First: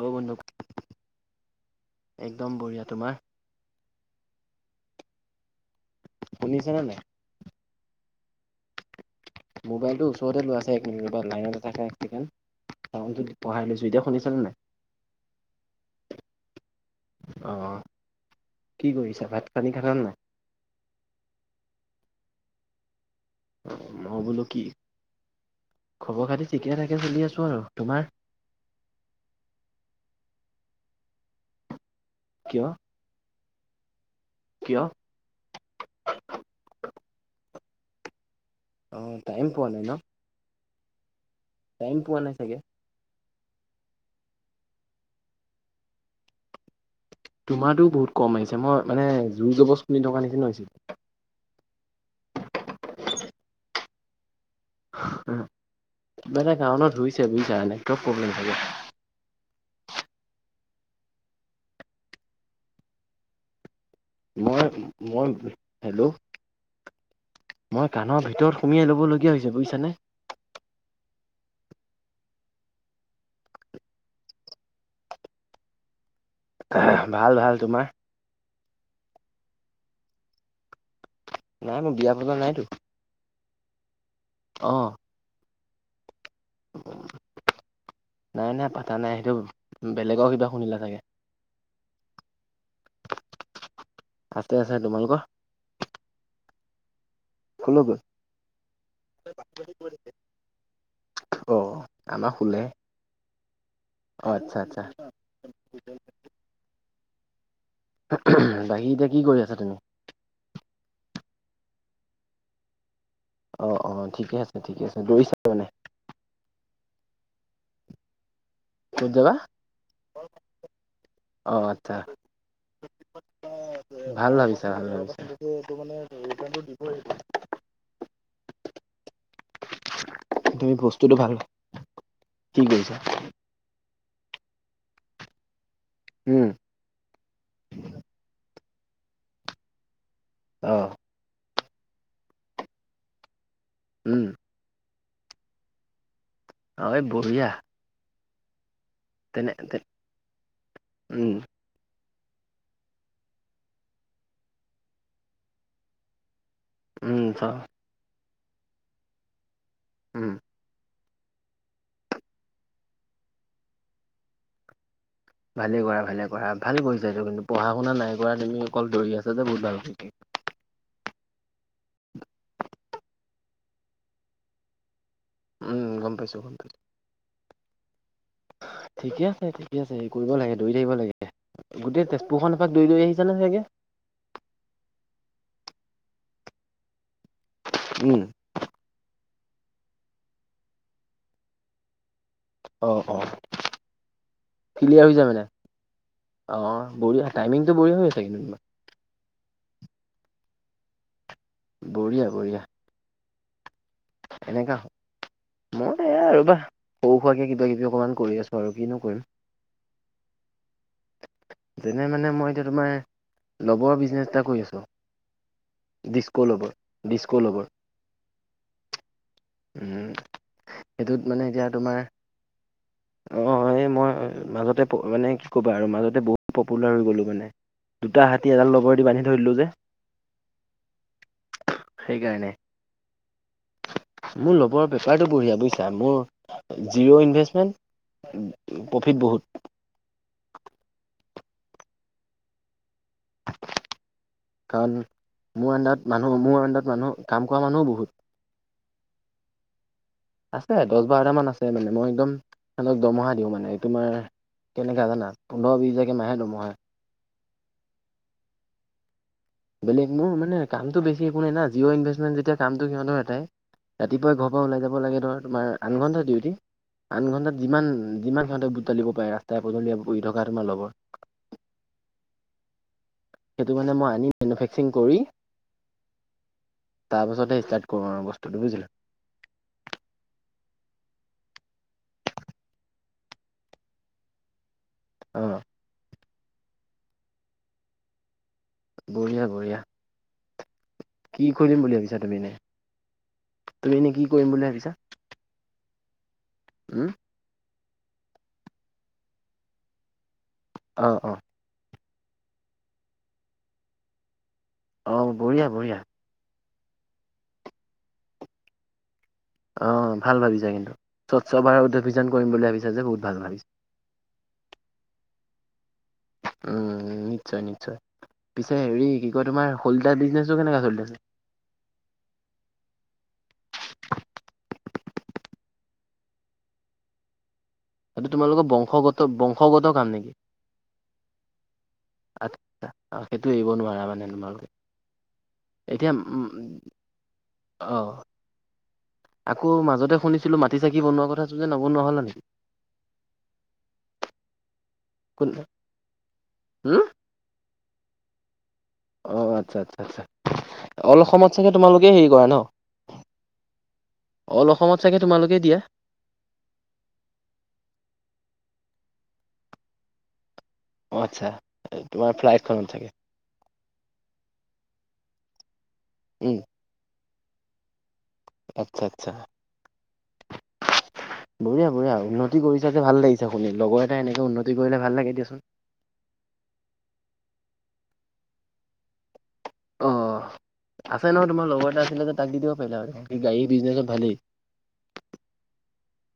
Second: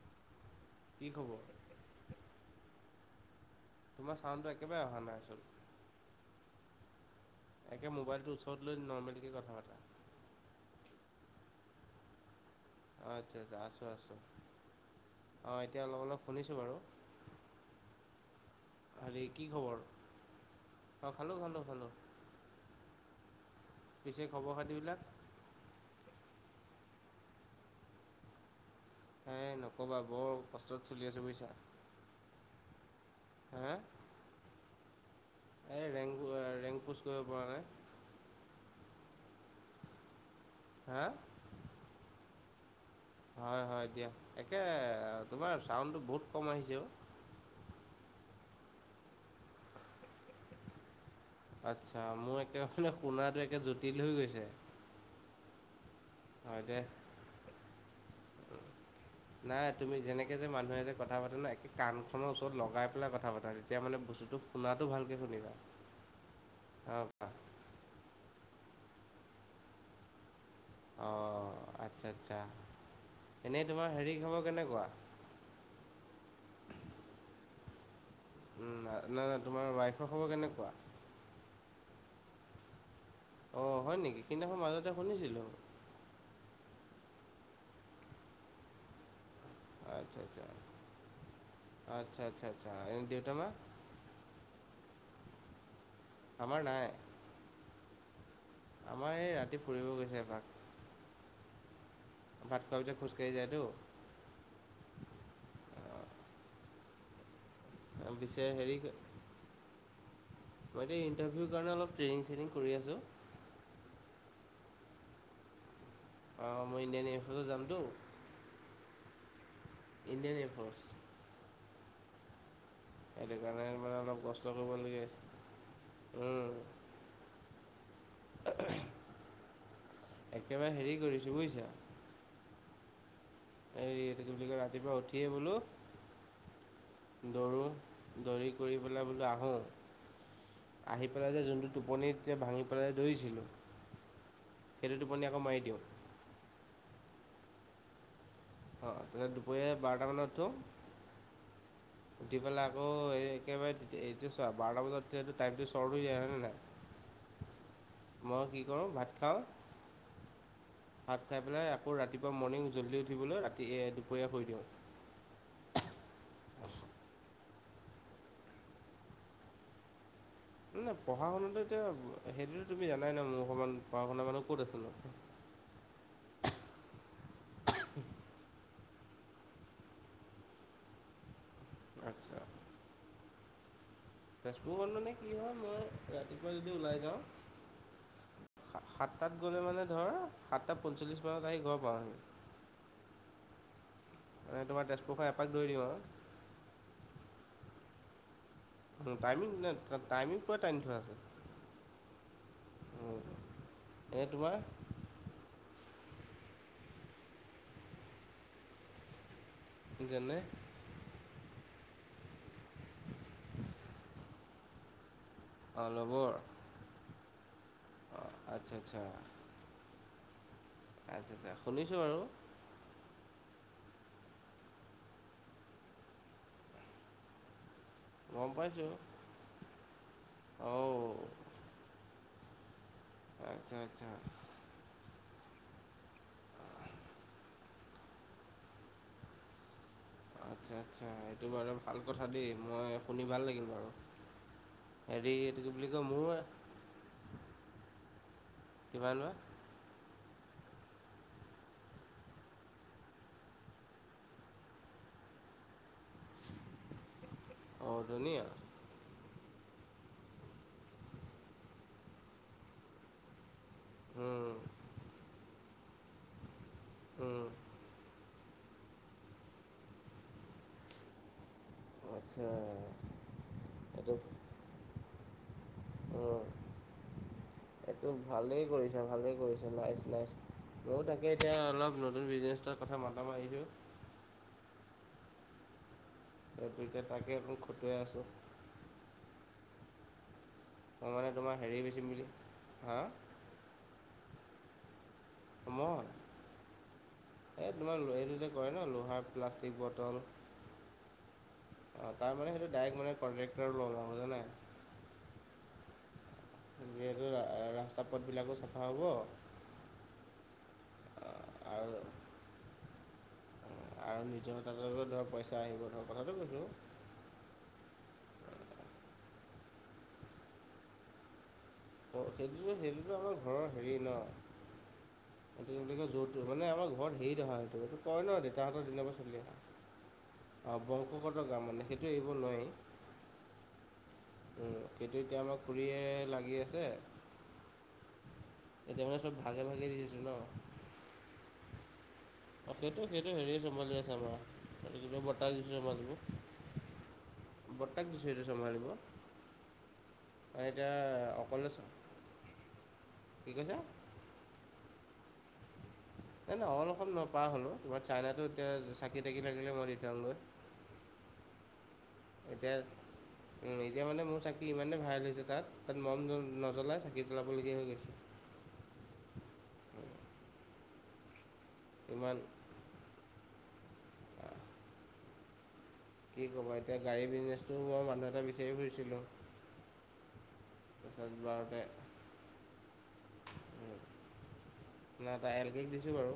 অ' [unintelligible] কি খবৰ? একদম বঢ়িয়া। তোমাৰ? তোমাৰ ছাউণ্ডটো একেবাৰে অহা নাই চোন। শুনিছেনে নাই? একে মোবাইলটো ওচৰত লৈ নৰ্মেলি মোবাইলটো ওচৰতে লোৱা আছে। এক মিনিট ৰবা লাইনত এ থাকা এক ছেকেণ্ড। অঁ আচ্ছা চাউণ্ডটো বঢ়াই লৈছো। এতিয়া শুনিছানে নাই? অ এতিয়া অলপ অলপ শুনিছোঁ বাৰু। অ। কি কৰিছা? ভাত পানি খালা নে নাই? অ খালোঁ খালোঁ খালোঁ। অ মই পিছে বোলো খবৰ কি! খাতিবিলাক? খবৰ খাতি ঠিকে থাকে চলি আছো আৰু। তোমাৰ? হে নকবা বৰ কষ্টত চলি আছোঁ বুজিছা। কিয়? হে? কিয়? এই ৰেংক হ ৰেংক পোষ্ট কৰিব পৰা নাই। অ টাইম পোৱা নাই ন? হা? টাইম পোৱা নাই চাগে? হয় হয় দিয়া। একে তোমাৰ চাউণ্ডটো বহুত কম আহিছে অ'। তোমাৰটো বহুত কম আহিছে মই মানে জোৰ জবজ শুনি থকাৰ নিচিনা হৈছে। আচ্ছা মোৰ একে মানে শুনাটো একে জটিল হৈ গৈছে। উ কিবা এটা হয় দে কাৰণত হৈছে বুজিছা, নেটৱৰ্ক প্ৰব্লেম চাগে। নাই তুমি যেনেকে যে মানুহে যে কথা পাতে ন, একে কাণ খনৰ ওচৰত লগাই পেলাই কথা পাতা তেতিয়া মানে মই শুনাটো ভালকে মই শুনিবা, হেল্ল' অ কোৱা মই কানৰ ভিতৰত সুমিয়াই ল'ব লগীয়া হৈছে, বুজিছানে? অ আচ্ছা আচ্ছা, এনেই তোমাৰ হেৰি খৱৰ কেনেকুৱা? অ ভাল ভাল। তোমাৰ? না নাই নাই নাই তোমাৰ ৱাইফৰ খবৰ কেনেকুৱা? নাই মই বিয়া পতা নাইতো। অ হয় নেকি, সেইদিনাখন অ মাজতে শুনিছিলোঁ। নাই নাই পাতা নাই সেইটো আচ্ছা বেলেগৰ আচ্ছা কিবা শুনিলা চাগে। আচ্ছা আচ্ছা আচ্ছা এনে দেউতা মা তাতে আছে তোমালোকৰ আমাৰ নাই। খোল গৈ আমাৰ এই ৰাতি ফুৰিব গৈছে এভাগ। অ আমাৰ শুলে। খোৱাৰ পিছত খোজকাঢ়ি যায়তো অ আচ্ছা আচ্ছা। অ' পিছে হেৰি বাকী এতিয়া কি কৰি আছা তুমি? মই এইটো ইণ্টাৰভিউ কাৰণে অলপ ট্ৰেইনিং চেইনিং কৰি আছোঁ। অ অ ঠিকে আছে ঠিকে আছে দৌৰিছা মানে। অ মই ইণ্ডিয়ান এয়াৰ ফোজলো যামতো। কত জাবা? ইণ্ডিয়ান এয়াৰফৰ্চ অ আতথা। সেইটো কাৰণে মানে অলপ ভাল কষ্ট ভাবিছা ভাল কৰিবলগীয়া ভাবিছা। হৈছে উম [unintelligible] [unintelligible] একেবাৰে তুমি হেৰি বস্তুটো কৰিছোঁ ভাল, বুজিছা কি কৰিছা? এই কি বুলি কয় ৰাতিপুৱা উঠিয়েই বোলো উম। দৌৰোঁ, দৌৰি কৰি পেলাই বোলো আহোঁ। অ। আহি পেলাই যে যোনটো টোপনি এতিয়া ভাঙি পেলাই দৌৰিছিলোঁ। উম। সেইটো টোপনি আকৌ মাৰি দিওঁ। অ, এ বঢ়িয়া। অ তেনে দুপৰীয়া বাৰটামানত উঠো। উম। উঠি পেলাই আকৌ একেবাৰে এইটো চোৱা বাৰটা বজাত টাইমটো চ্বৰ্ট হৈ যায় হয় নাই। উম থ- মই কি কৰোঁ ভাত খাওঁ। উম। ভাত খাই পেলাই আকৌ ৰাতিপুৱা মৰ্ণিং জল্দি উঠিবলৈ ৰাতি দুপৰীয়া কৰি দিওঁ। ভালে কৰা ভালে কৰা ভালে কৰিছা এইটো কিন্তু পঢ়া শুনা নাই কৰা তুমি অকল দৌৰি আছা যে বহুত ভাল, ঠিকেই। না পঢ়া শুনাতো এতিয়া সেইটোতো তুমি জানাই ন মোৰ সমান পঢ়া-শুনা মানুহ ক'ত আছে নো। উম গম পাইছো গম পাইছো। ঠিকে আছে ঠিকে আছে হে কৰিব লাগে দৌৰি থাকিব লাগে। গোটেই আচ্ছা তেজপুৰখন এপাক দৈ দৈ আহিছা নে চাগে? তেজপুৰখন মানে কি হয় মই ৰাতিপুৱা যদি ওলাই যাওঁ উম। সাতটাত গ'লে মানে ধৰ সাতটা পঞ্চল্লিছ মানত আহি ঘৰ পাওঁহি। অ অ মানে তোমাৰ ক্লিয়াৰ হৈ তেজপুৰ যায় খন মানে এপাক দৌৰি দিওঁ আও। অ বঢ়িয়া টাইমিংটো বঢ়িয়া হৈছে কিন্তু তোমাৰ। টাইমি টাইমিং পুৰা টানি থোৱা আছে। বঢ়িয়া বঢ়িয়া। অ। এনেকা হ মই এয়া ৰবা সৰু সোৱাকে কিবা কিবি অকমান কৰি আছো আৰু কিনো কৰিম। যেনে যেনে মানে মই এতিয়া তোমাৰ লবৰ বিজনেচ এটা কৰি আছো। ডিস্ক' ল'বৰ ডিস্ক' ল'বৰ। অঁ, আচ্ছা আচ্ছা। উম, সেইটোত আচ্ছা মানে আচ্ছা এতিয়া শুনিছোঁ তোমাৰ বাৰু অ, এই মই মাজতে মানে কি ক'বা আৰু মাজতে বহুত পপুলাৰ হৈ গ'লো মানে। দুটা গম হাতী এডাল লবৰ দি বান্ধি থৈ দলো যে। অঁ। সেইকাৰণে। আচ্ছা আচ্ছা। মোৰ ল'বৰ পেপাৰটো বঢ়িয়া বুজিছা মোৰ জিৰ' ইনভেষ্টমেণ্ট প্ৰফিট বহুত। আচ্ছা আচ্ছা এইেইটো বাৰু ভাল কথা দেই মই শুনি ভাল লাগিল বাৰু। কাৰণ হেৰি এইটো কি মোৰ বুলি আণ্ডাৰত কয় মোৰ [unintelligible] কাম কৰা মানুহো বহুত। কিবা লোৱা। আছে দহ বাৰটামান আছে মানে মই একদম সিহঁতক দমহা দিওঁ মানে তোমাৰ কেনেকা জানা? পোন্ধৰ বিশ হাজাৰ কে মাহে দৰমহা। অ, ধুনীয়া। বেলেগ মোৰ মানে কামটো বেছি একোই না জিঅ' ইনভেষ্টমেণ্ট যেতিয়া কামটো সিহঁতৰ এটাই। ৰাতিপুৱাই ঘৰ পৰা ওলাই যাব লাগে ধৰ তোমাৰ আঠ ঘণ্টা ডিউটি। আঠ ঘণ্টাত যিমান যিমান ঘণ্টা বুটতলিব পাৰে ৰাস্তাই পদূলি উৰি থকা তোমাৰ লগবৰ আচ্ছা। সেইটো কাৰণে এইটো মই আনি মেনুফেকসাৰিং কৰি উম, তাৰপাছতে ষ্টাৰ্ট কৰোঁ এইটো আৰু বস্তুটো ভালেই বুজিলা কৰিছা ভালেই কৰিছ নাই? নাই ময়ো তাকে এতিয়া অলপ নতুন বিজনেজ এটাৰ কথা মাথা মাৰিছোঁ। অ। সেইটো এতিয়া তাকেই অকল খটুৱাই আছোঁ। বঢ়িয়া বঢ়িয়া। ত মানে কি তোমাৰ কৰিম হেৰি বেচিম ভাবিছা বুলি তুমি এনে হাঁ তুমি এনে কি কৰিম বুলি ভাবিছা? মই উম। এই তোমাৰ এইটোতে কৰে ন লোহাৰ প্লাষ্টিক বটল। অ, অ। অ, তাৰ মানে সেইটো ডাইৰেক্ট মানে কট্ৰেক্টৰ লওঁ জানাই। অঁ, বঢ়িয়া বঢ়িয়া। যিহেতু ৰাস্তা পথবিলাকো চাফা হ'ব, অ ভাল ভাবিছা কিন্তু স্বচ্ছ আৰু ভাৰত অভিযান কৰিম বুলি ভাবিছা যে বহুত ভাল ভাবিছাঁ। আৰু নিজৰ তাতো ধৰ পইচা আহিব ধৰ কথাটো কৈছো। নিশ্চয় নিশ্চয়। পিছে হেৰি কি কয় তোমাৰ হলদা বিজনেছটো কেনেকুৱা চলিছে? সেইটোত সেইটোতো আমাৰ ঘৰৰ হেৰি ন। সটো য'তটো মানে আমাৰ ঘৰত হেৰি দেখা সেইটোটো, কয় সেইটো ন তোমালোকৰ দেউতাহঁতৰ দিনক পৰা বংশগত চলি আহা। বংশগত কাম নেকি অ বংশগত গাঁ মানে সেইটো এইবোৰ নোৱাৰি। সেইটো এৰিব নোৱাৰা মানে তোমালোকে সেইটো এতিয়া আমাক খুৰিয়ে এতিয়া উম লাগি আছে অ এতিয়া মানে চব ভাগে ভাগে দিছোঁ ন। কি বনোৱা কথা আছিলে যে নবনোৱা হ'ল নেকি? অ সেইটো সেইটো হেৰি চম্ভালি আছে আমাৰ বৰতাক দিছোঁ চম্ভালিব। হম! বৰ্তাক দিছো সেইটো চম্ভালিব। অ আচ্ছা আচ্ছা আচ্ছা এতিয়া অল অসমত অকলে চাগে তোমালোকে হেৰি কৰা ন। কি কৈছা অল অসমত চাগে তোমালোকেই দিয়া। নাই নাই অল অসম নহয় পৰ হ'লো তোমাৰ চাইনাতো এতিয়া চাকি তাকি লাগিলে মই দি থৈ আহোঁ গৈ। আচ্ছা। তোমাৰ ফ্লাইট এতিয়া কত থাকে? এতিয়া মানে মোৰ চাকি ইমানেই ভাইৰেল হৈছে তাত তাত মম উম নজ্বলাই চাগে। চাকি জলাবলগীয়া হৈ গৈছে। আচ্ছা আচ্ছা বঢ়িয়া বঢ়িয়া ইমান উন্নতি কৰিছা যে ভাল লাগিছে। শুনি লগৰ এটা এনেকে আহ, উন্নতি কৰিলে ভাল লাগে দিয়াচোন। কি কব এতিয়া গাড়ী বিজনেছটো মই মানুহ এটা বিচাৰি ফুৰিছিলোঁ। অ আছে তাৰপিছত নহয় তোমাৰ বাৰতে লগৰ এটা আছিলে তাক দি দিব পাৰিলা হয় সি গাড়ীৰ বিজনেছত ভালেই। নাই টা এল কেক দিছো বাৰু।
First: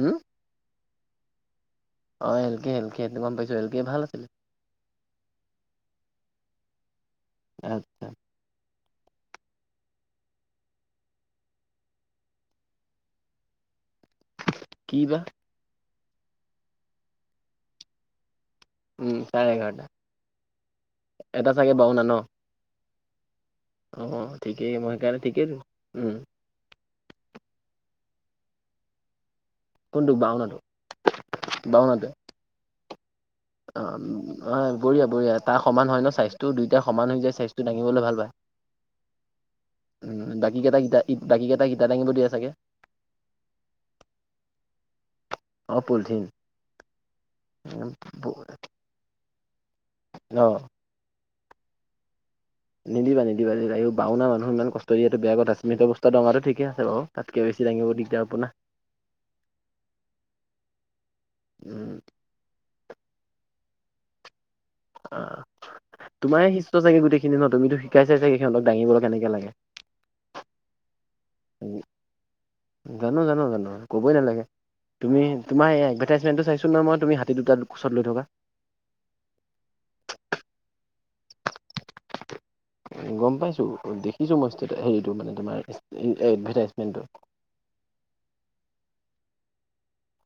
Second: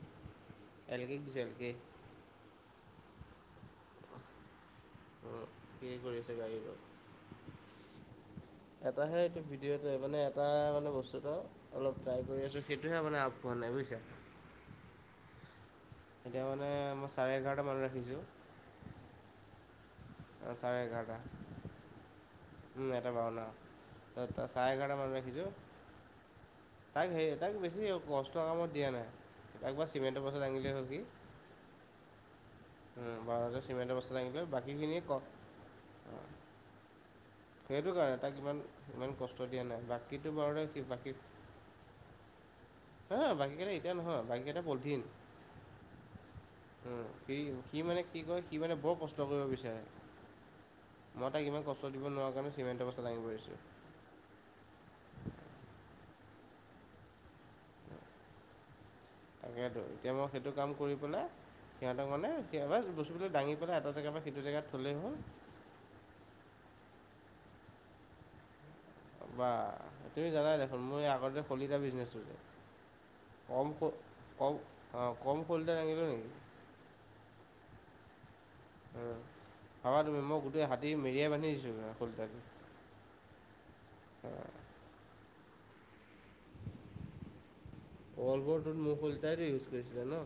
উম। এলগে দিছোঁ এল গে। অ এল কে এল কে সেইটো গম পাইছো এল কে ভাল আছিলে। অ সি কৰি আছে গাড়ীখনত। আচ্ছা এটাহে এইটো ভিডিঅ'টো মানে এটা মানে বস্তু এটা অলপ ট্ৰাই কৰি আছো সেইটোহে মানে আগবঢ়োৱা নাই বুজিছা। কি বা? এতিয়া মানে মই চাৰে এঘাৰটা মান ৰাখিছোঁ। উম চাৰে এঘাৰটা। চাৰে এঘাৰটা। এটা চাগে বওনা ন। এটা বাওনা অ ত ত ঠিকেই চাৰে মই এঘাৰটা মানে সেইকাৰণে ঠিকেই ৰাখিছোঁ। দিম উম। তাক সে তাক বেছি কষ্টৰ কামত দিয়া নাই। একবাৰ কোনটো চিমেণ্টৰ পাছত বাওনাটো দাঙিলেই হ'ল সি। বাওনাটোৱে বাৰটা অ চিমেণ্টৰ বস্তা‌ দাঙিলে অ বাকীখিনি বঢ়িয়া ক বঢ়িয়া তাৰ সমান হয় ন স্বাস্থ্যও দুয়টা সমান হৈ যায় স্বাস্থ্য সেইটো কাৰণে তাক ইমান ইমান কষ্ট দিয়া নাই উম বাকীতটো বাকী কেইটা বাৰুতে ইটা বাকী কেইটাক ইটা দাঙিব দিয়ে চাগে হা বাকীকেইটা এতিয়া নহয় বাকীকেইটা পলথিন। অ পলিথিন মম সি সি মানে কি কয় সি মানে বৰ কষ্ট কৰিব বিচাৰে। অ। মই তাক ইমান কষ্ট দিব নোৱাৰা কাৰণে চিমেণ্টৰ বস্তা নিদিবা দাঙিব নিদিবা। দিছোঁ বাওনা মানুহ ইমান কষ্ট দিয় এইটো বেয়া কথা চিমেণ্টৰ বস্তাটো ডোঙা ঠিক আছে বাৰ তাতকৈ বেছি দাঙিব দিদাৰ হব না। তাকেতো এতিয়া মই সেইটো কাম কৰি পেলাই উম সিহঁতক মানে সবাৰ বস্তুবিলাক দাঙি পেলাই এটা জেগাৰ পৰা সেইটো জেগাত থলেই হয়। অ তোমাৰ শিষ্য চাগে গোটেইখিনি ন তুমিতো শিকাই চাই চাগে সিহঁতক দাঙিব। বা তুমি জানা দেখোন মই আগতে শলিতা বিজনেছ কৰিছিলো। জানো জানো জানো কবই নালাগে অঁ তুমি কম তোমাৰ শ'লডাল আনিলোঁ নেকি ইভাটেচটো চাইছো দেখিছো মই তুমি হাতী দুটা কোচত লৈ থকা। অ ভাবা তুমি মই গোটেই হাতী মেৰিয়াই বান্ধি দিছোঁ শলিতা দি। গম পাইছো দেখিছো মই হেৰিটো মানে তোমাৰ এডভাৰটাইজমেণ্টটো। অলভৰটোত মোৰ শলিতাইটো ইউজ কৰিছিলে ন।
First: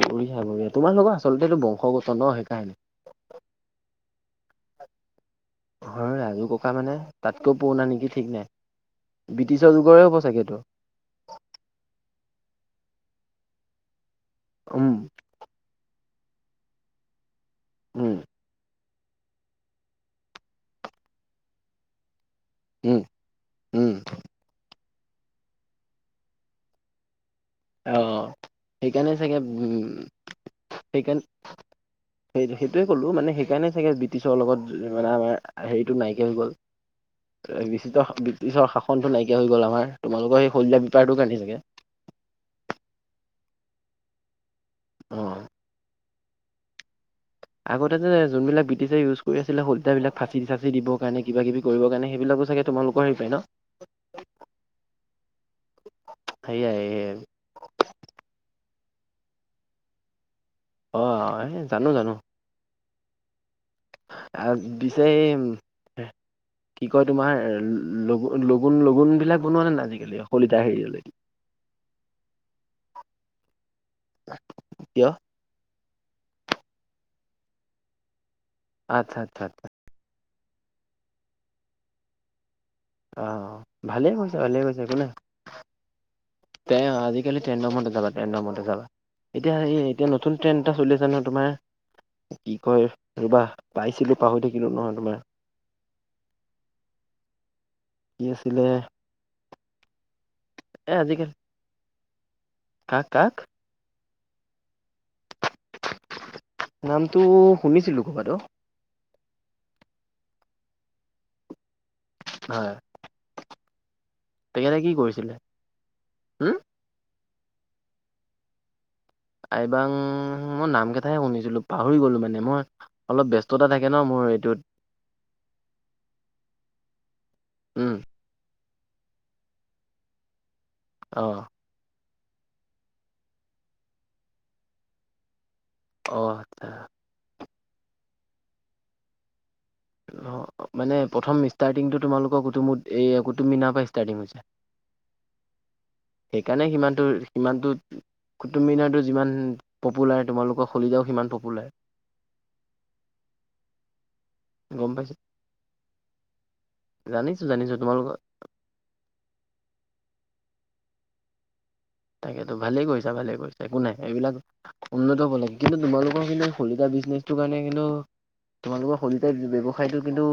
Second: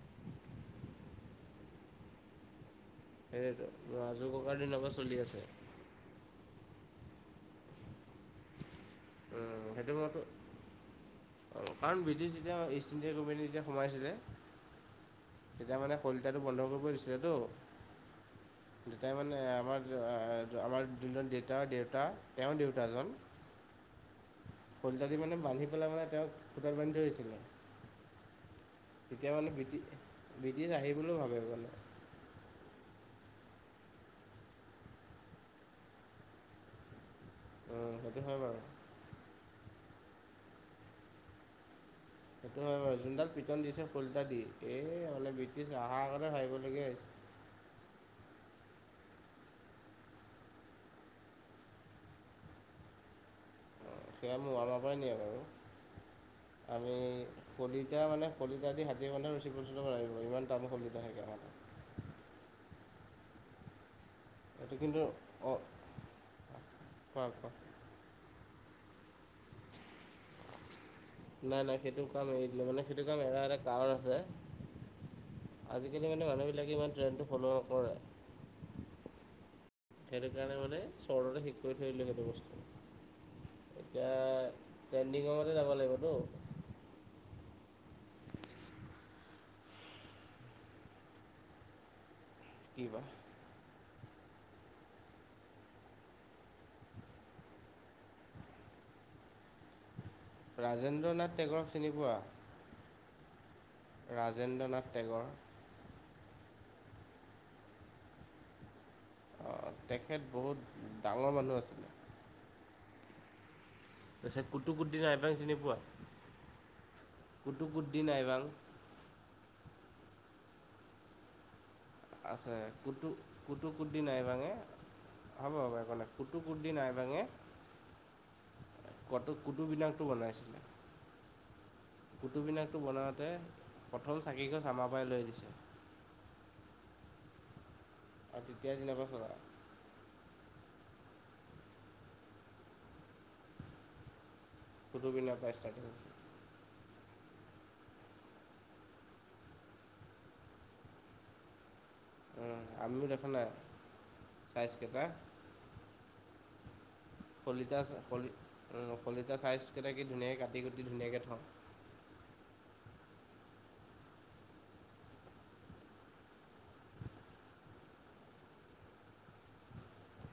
বঢ়িয়া বঢ়িয়া তোমাৰ লগত আচলতে এইটো বংশগত ন সেইকাৰণে। সেইটো মোৰ আজু ককাৰ দিনৰ পৰা চলি আছে। হয় আজু ককা মানে তাতকৈও পোৰনা নেকি ঠিক নাই। উম ব্ৰিটিছৰ সেইটো যুগৰে হ'ব বাওটো চাগে এইটো অঁ কাৰণ ব্ৰিটিছ যেতিয়া ইষ্ট ইণ্ডিয়া কোম্পোনী যেতিয়া সোমাইছিলে উম। তেতিয়া মানে, শলিতাটো বন্ধ কৰিব, দিছিলেতো। উম! দেউতাই মানে, আমাৰ, আমাৰ যোনজন দেউতা- দেউতা, তেওঁৰ দেউতা উম জন। উম! শলিতা দি মানে, বান্ধি পেলাই মানে, তেওঁক খূতাত বান্ধি থৈছিলে। অ'! সেইকাৰণে চাগে, উম! ব্ৰিটিছ আহিবলৈও সেইকাৰণে, ভাবে মানে সেই, সেইটোৱে ক'লো, মানে, সেইকাৰণে চাগে, ব্ৰিটিছৰ লগত মানে, আমাৰ হেৰিটো নাইকিয়া হৈ গ'ল। [unintelligible] উম, সেইটো হয় বাৰু। ব্ৰিটিছৰ শাসনটো নাইকিয়া হৈ গ'ল, আমাৰ। তোমালোকৰ সেই, শলিতা বেপাৰটো কাৰনে, চাগে। সেইটো আৰু যোনডাল পিটন দিছে, শলিতা দি। এই, অ ব্ৰিটিছ আহাৰ আগতে, ভাবিবলগীয়া হৈছে। আগতে যে, যোনবিলাক ব্ৰিটিছে ইউজ কৰি আছিলে, শলিতা বিলাক, ফাচি- চাচি দিবৰ কাৰণে, কিবা কিবি কৰিব কাৰণে। সেইবিলাকো চাগে, তোমালোকৰ হেৰিপাই ন'? এতিয়া, আমি [unintelligible] পৰাই নিয়ে বাৰু। আমি, সেয়াই শলিতা মানে, শলিতা দি হাতী বান্ধা ৰছী প্ৰস্তুত কৰিব লাগিব, সিমানে। অ'! এই, জানোঁ, জানোঁ। আঁ এইটো কিন্তু পিছে, এই, অ' কি কয় কোৱা তোমাৰ, কোৱা। লগু লগুণ, লগুণ বিলাক বনোৱা, নে নাই? আজিকালি, শলিতা হেৰিয়লৈকে। নাই, নাই। সেইটো কাম, এৰি দিলোঁ মানে। সেইটো, কাম এৰা এটা কাৰণ, আছে। কিয়? আজিকালি মানে, মানুহবিলাকে ইমান ট্ৰেণ্ডটো ফ'ল' নকৰে। আচ্ছা, আচ্ছা, আচ্ছা। সেইটো কাৰণে, মানে চৰদতে শেষ কৰি থৈ আহিলোঁ, সেইটো বস্তুটো। অ এতিয়া, ভালে কৈছা ভালে ট্ৰেণ্ডিঙৰতে যাব লাগিবতো। তেওঁ আজিকালি [unintelligible] এতিয়া এই, এতিয়া নতুন ট্ৰেণ্ড এটা চলি আছে। ন' তোমাৰ? কি কয়? ৰ'বা, পাইছিলোঁ। পাহৰি থাকিলোঁ নহয়, তোমাৰ। কি আছিলে? ৰাজেন্দ্ৰ নাথ টেগৰক চিনি পোৱা। কাক-কাক। ৰাজেন্দ্ৰ নাথ টেগৰ। নামটো শুনিছিলোঁ, ক'ৰবাত অ'! অ'! তেখেত, বহুত ডাঙৰ মানুহ আছিলে। হয়! তাৰপিছত, তেখেতে কি কুতুবউদ্দিন কৰিছিলে আইবক চিনি উম পোৱা? কুতুবউদ্দিন আইবক। আইবক! মই নাম কেইটাহে, শুনিছিলোঁ। পাহৰি গ'লোঁ মানে। আছে মই, কুটু অলপ ব্যস্ততা থাকে, কুটুকুদ্দিন ন'! মোৰ আইবাঙে এইটোত। হ'ব, হ'ব, একো নাই। কুতুবউদ্দিন আইবকে উম কটো কুটুবমিনাৰটো বনাইছিলে। অ'। কুতুবমিনাৰটো বনাওঁতে, প্ৰথম চাকি গছ আমাৰ পৰাই লৈ দিছে। অ', আচ্ছা। আৰু তেতিয়াই দিনৰ পৰা [unintelligible] অ', মানে প্ৰথম ষ্টাৰ্টিংটো তোমালোকৰ কুটুমত, এই কুটুবমিনাৰ পৰা ষ্টাৰ্টিং হৈছে। কুটুব মিনাৰ পৰা ষ্টাৰ্টিং হৈছে। সেইকাৰণে সিমানটোৰ ইমানটোত কুটুব মিনাৰটো যিমান পপুলাৰ, তোমালোকৰ [unintelligible] সিমান পপুলাৰ। উম, [unintelligible] দেখা নাই, চাইজ গম কেইটা। পাইছো জানিছো জানিছো শলিতা তোমালোকৰ শলি উম, শলিতা চাইজকেইটা কি ধুনীয়াকৈ কাটি কুটি ধুনীয়াকে থওঁ। তাকেতো ভালেই কৰিছা-ভালে কৰিছা, একো নাই এইবিলাক উন্নত হ'ব লাগে, কিন্তু তোমালোকৰ মানে শলিতা বিজনেছটোৰ কাৰণে কিন্তু তোমালোকৰ শলিতাৰ ব্যৱসায়টো কিন্তু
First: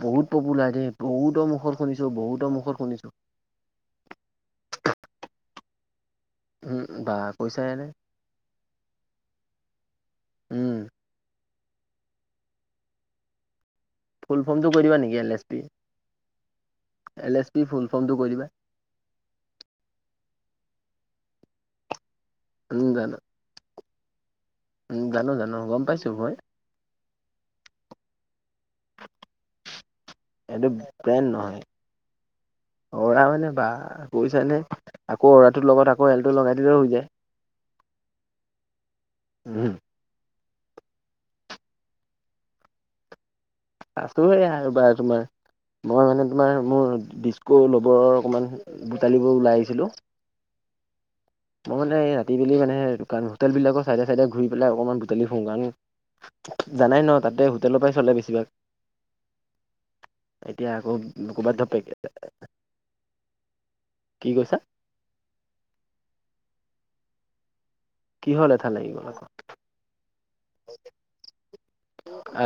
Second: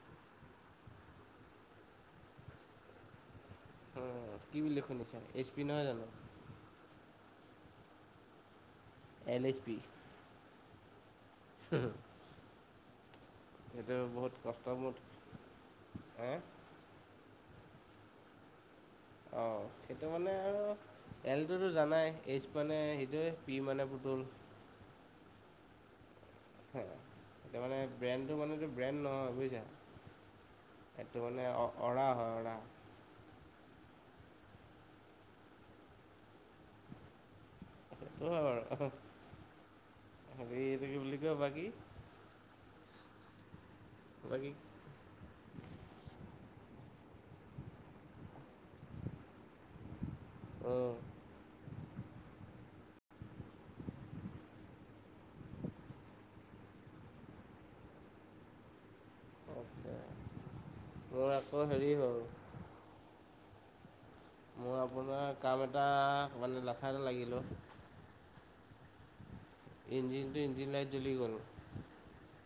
বহুত পপুলাৰ দেই, বহুতৰ মুখত শুনিছো- বহুতৰ মুখত শুনিছো। অ', কি বুলি শুনিছা, এইছ পি নহয় জানো। উম, বা কৈছাহেনে। L H P. উম। [unintelligible] সেইটো ব ফুল ফৰ্মটো কৈ দিবা নেকি এল এছ পি, হা এল এছ পি ফুল ফৰ্মটো কৈ দিবা। অ', সেইটো মানে আৰু এলটোতো জানাই, এইচ মানে উম জানো সেইটোৱে। পি মানে পুটোল উম, জানো- জানো, গম পাইছোঁ মই। হয়, এতিয়া মানে ব্ৰেণ্ডটো মানেটো ব্ৰেণ্ড নহয় বুজিছা, এইটো সেইটো ব্ৰেণ্ড মানে নহয় অ- অ'ৰা হয় অ'ৰা। অ'ৰা মানে বা বুইছানে, আকৌ অ'ৰাটোৰ লগত আকৌ এলটো লগাই দিলেও হৈ যায়। সেইটো হয় বাৰু, উম, হেৰি সেইটো কি বুলি কয় বাকী আছো বাকী এয়া ৰ'বা তোমাৰ। মই মানে তোমাৰ মোৰ ডিস্কো ল'বৰ অকমান [unintelligible] ওলাই আহিছিলোঁ। অ'। মই মানে এই ৰাতি বেলি মানে দোকান হোটেল বিলাকৰ চাইডে- চাইডে ঘূৰি পেলাই অকণমান বুটালি ফুৰোঁ কাৰণ জানাই ন তাতে হোটেলৰ পৰাই চলে বেছিভাগ। আচ্ছা। এতিয়া আকৌ মোৰ আকৌ ক'ৰবাত হেৰি হ'ল [unintelligible] মই আপোনাৰ কাম এটা মানে লেঠা এটা লাগিলো। কিহৰ লেথা লাগি গ'ল আকৌ। ইঞ্জিনটো ইঞ্জিন লাইট জ্বলি গ'ল। আকৌ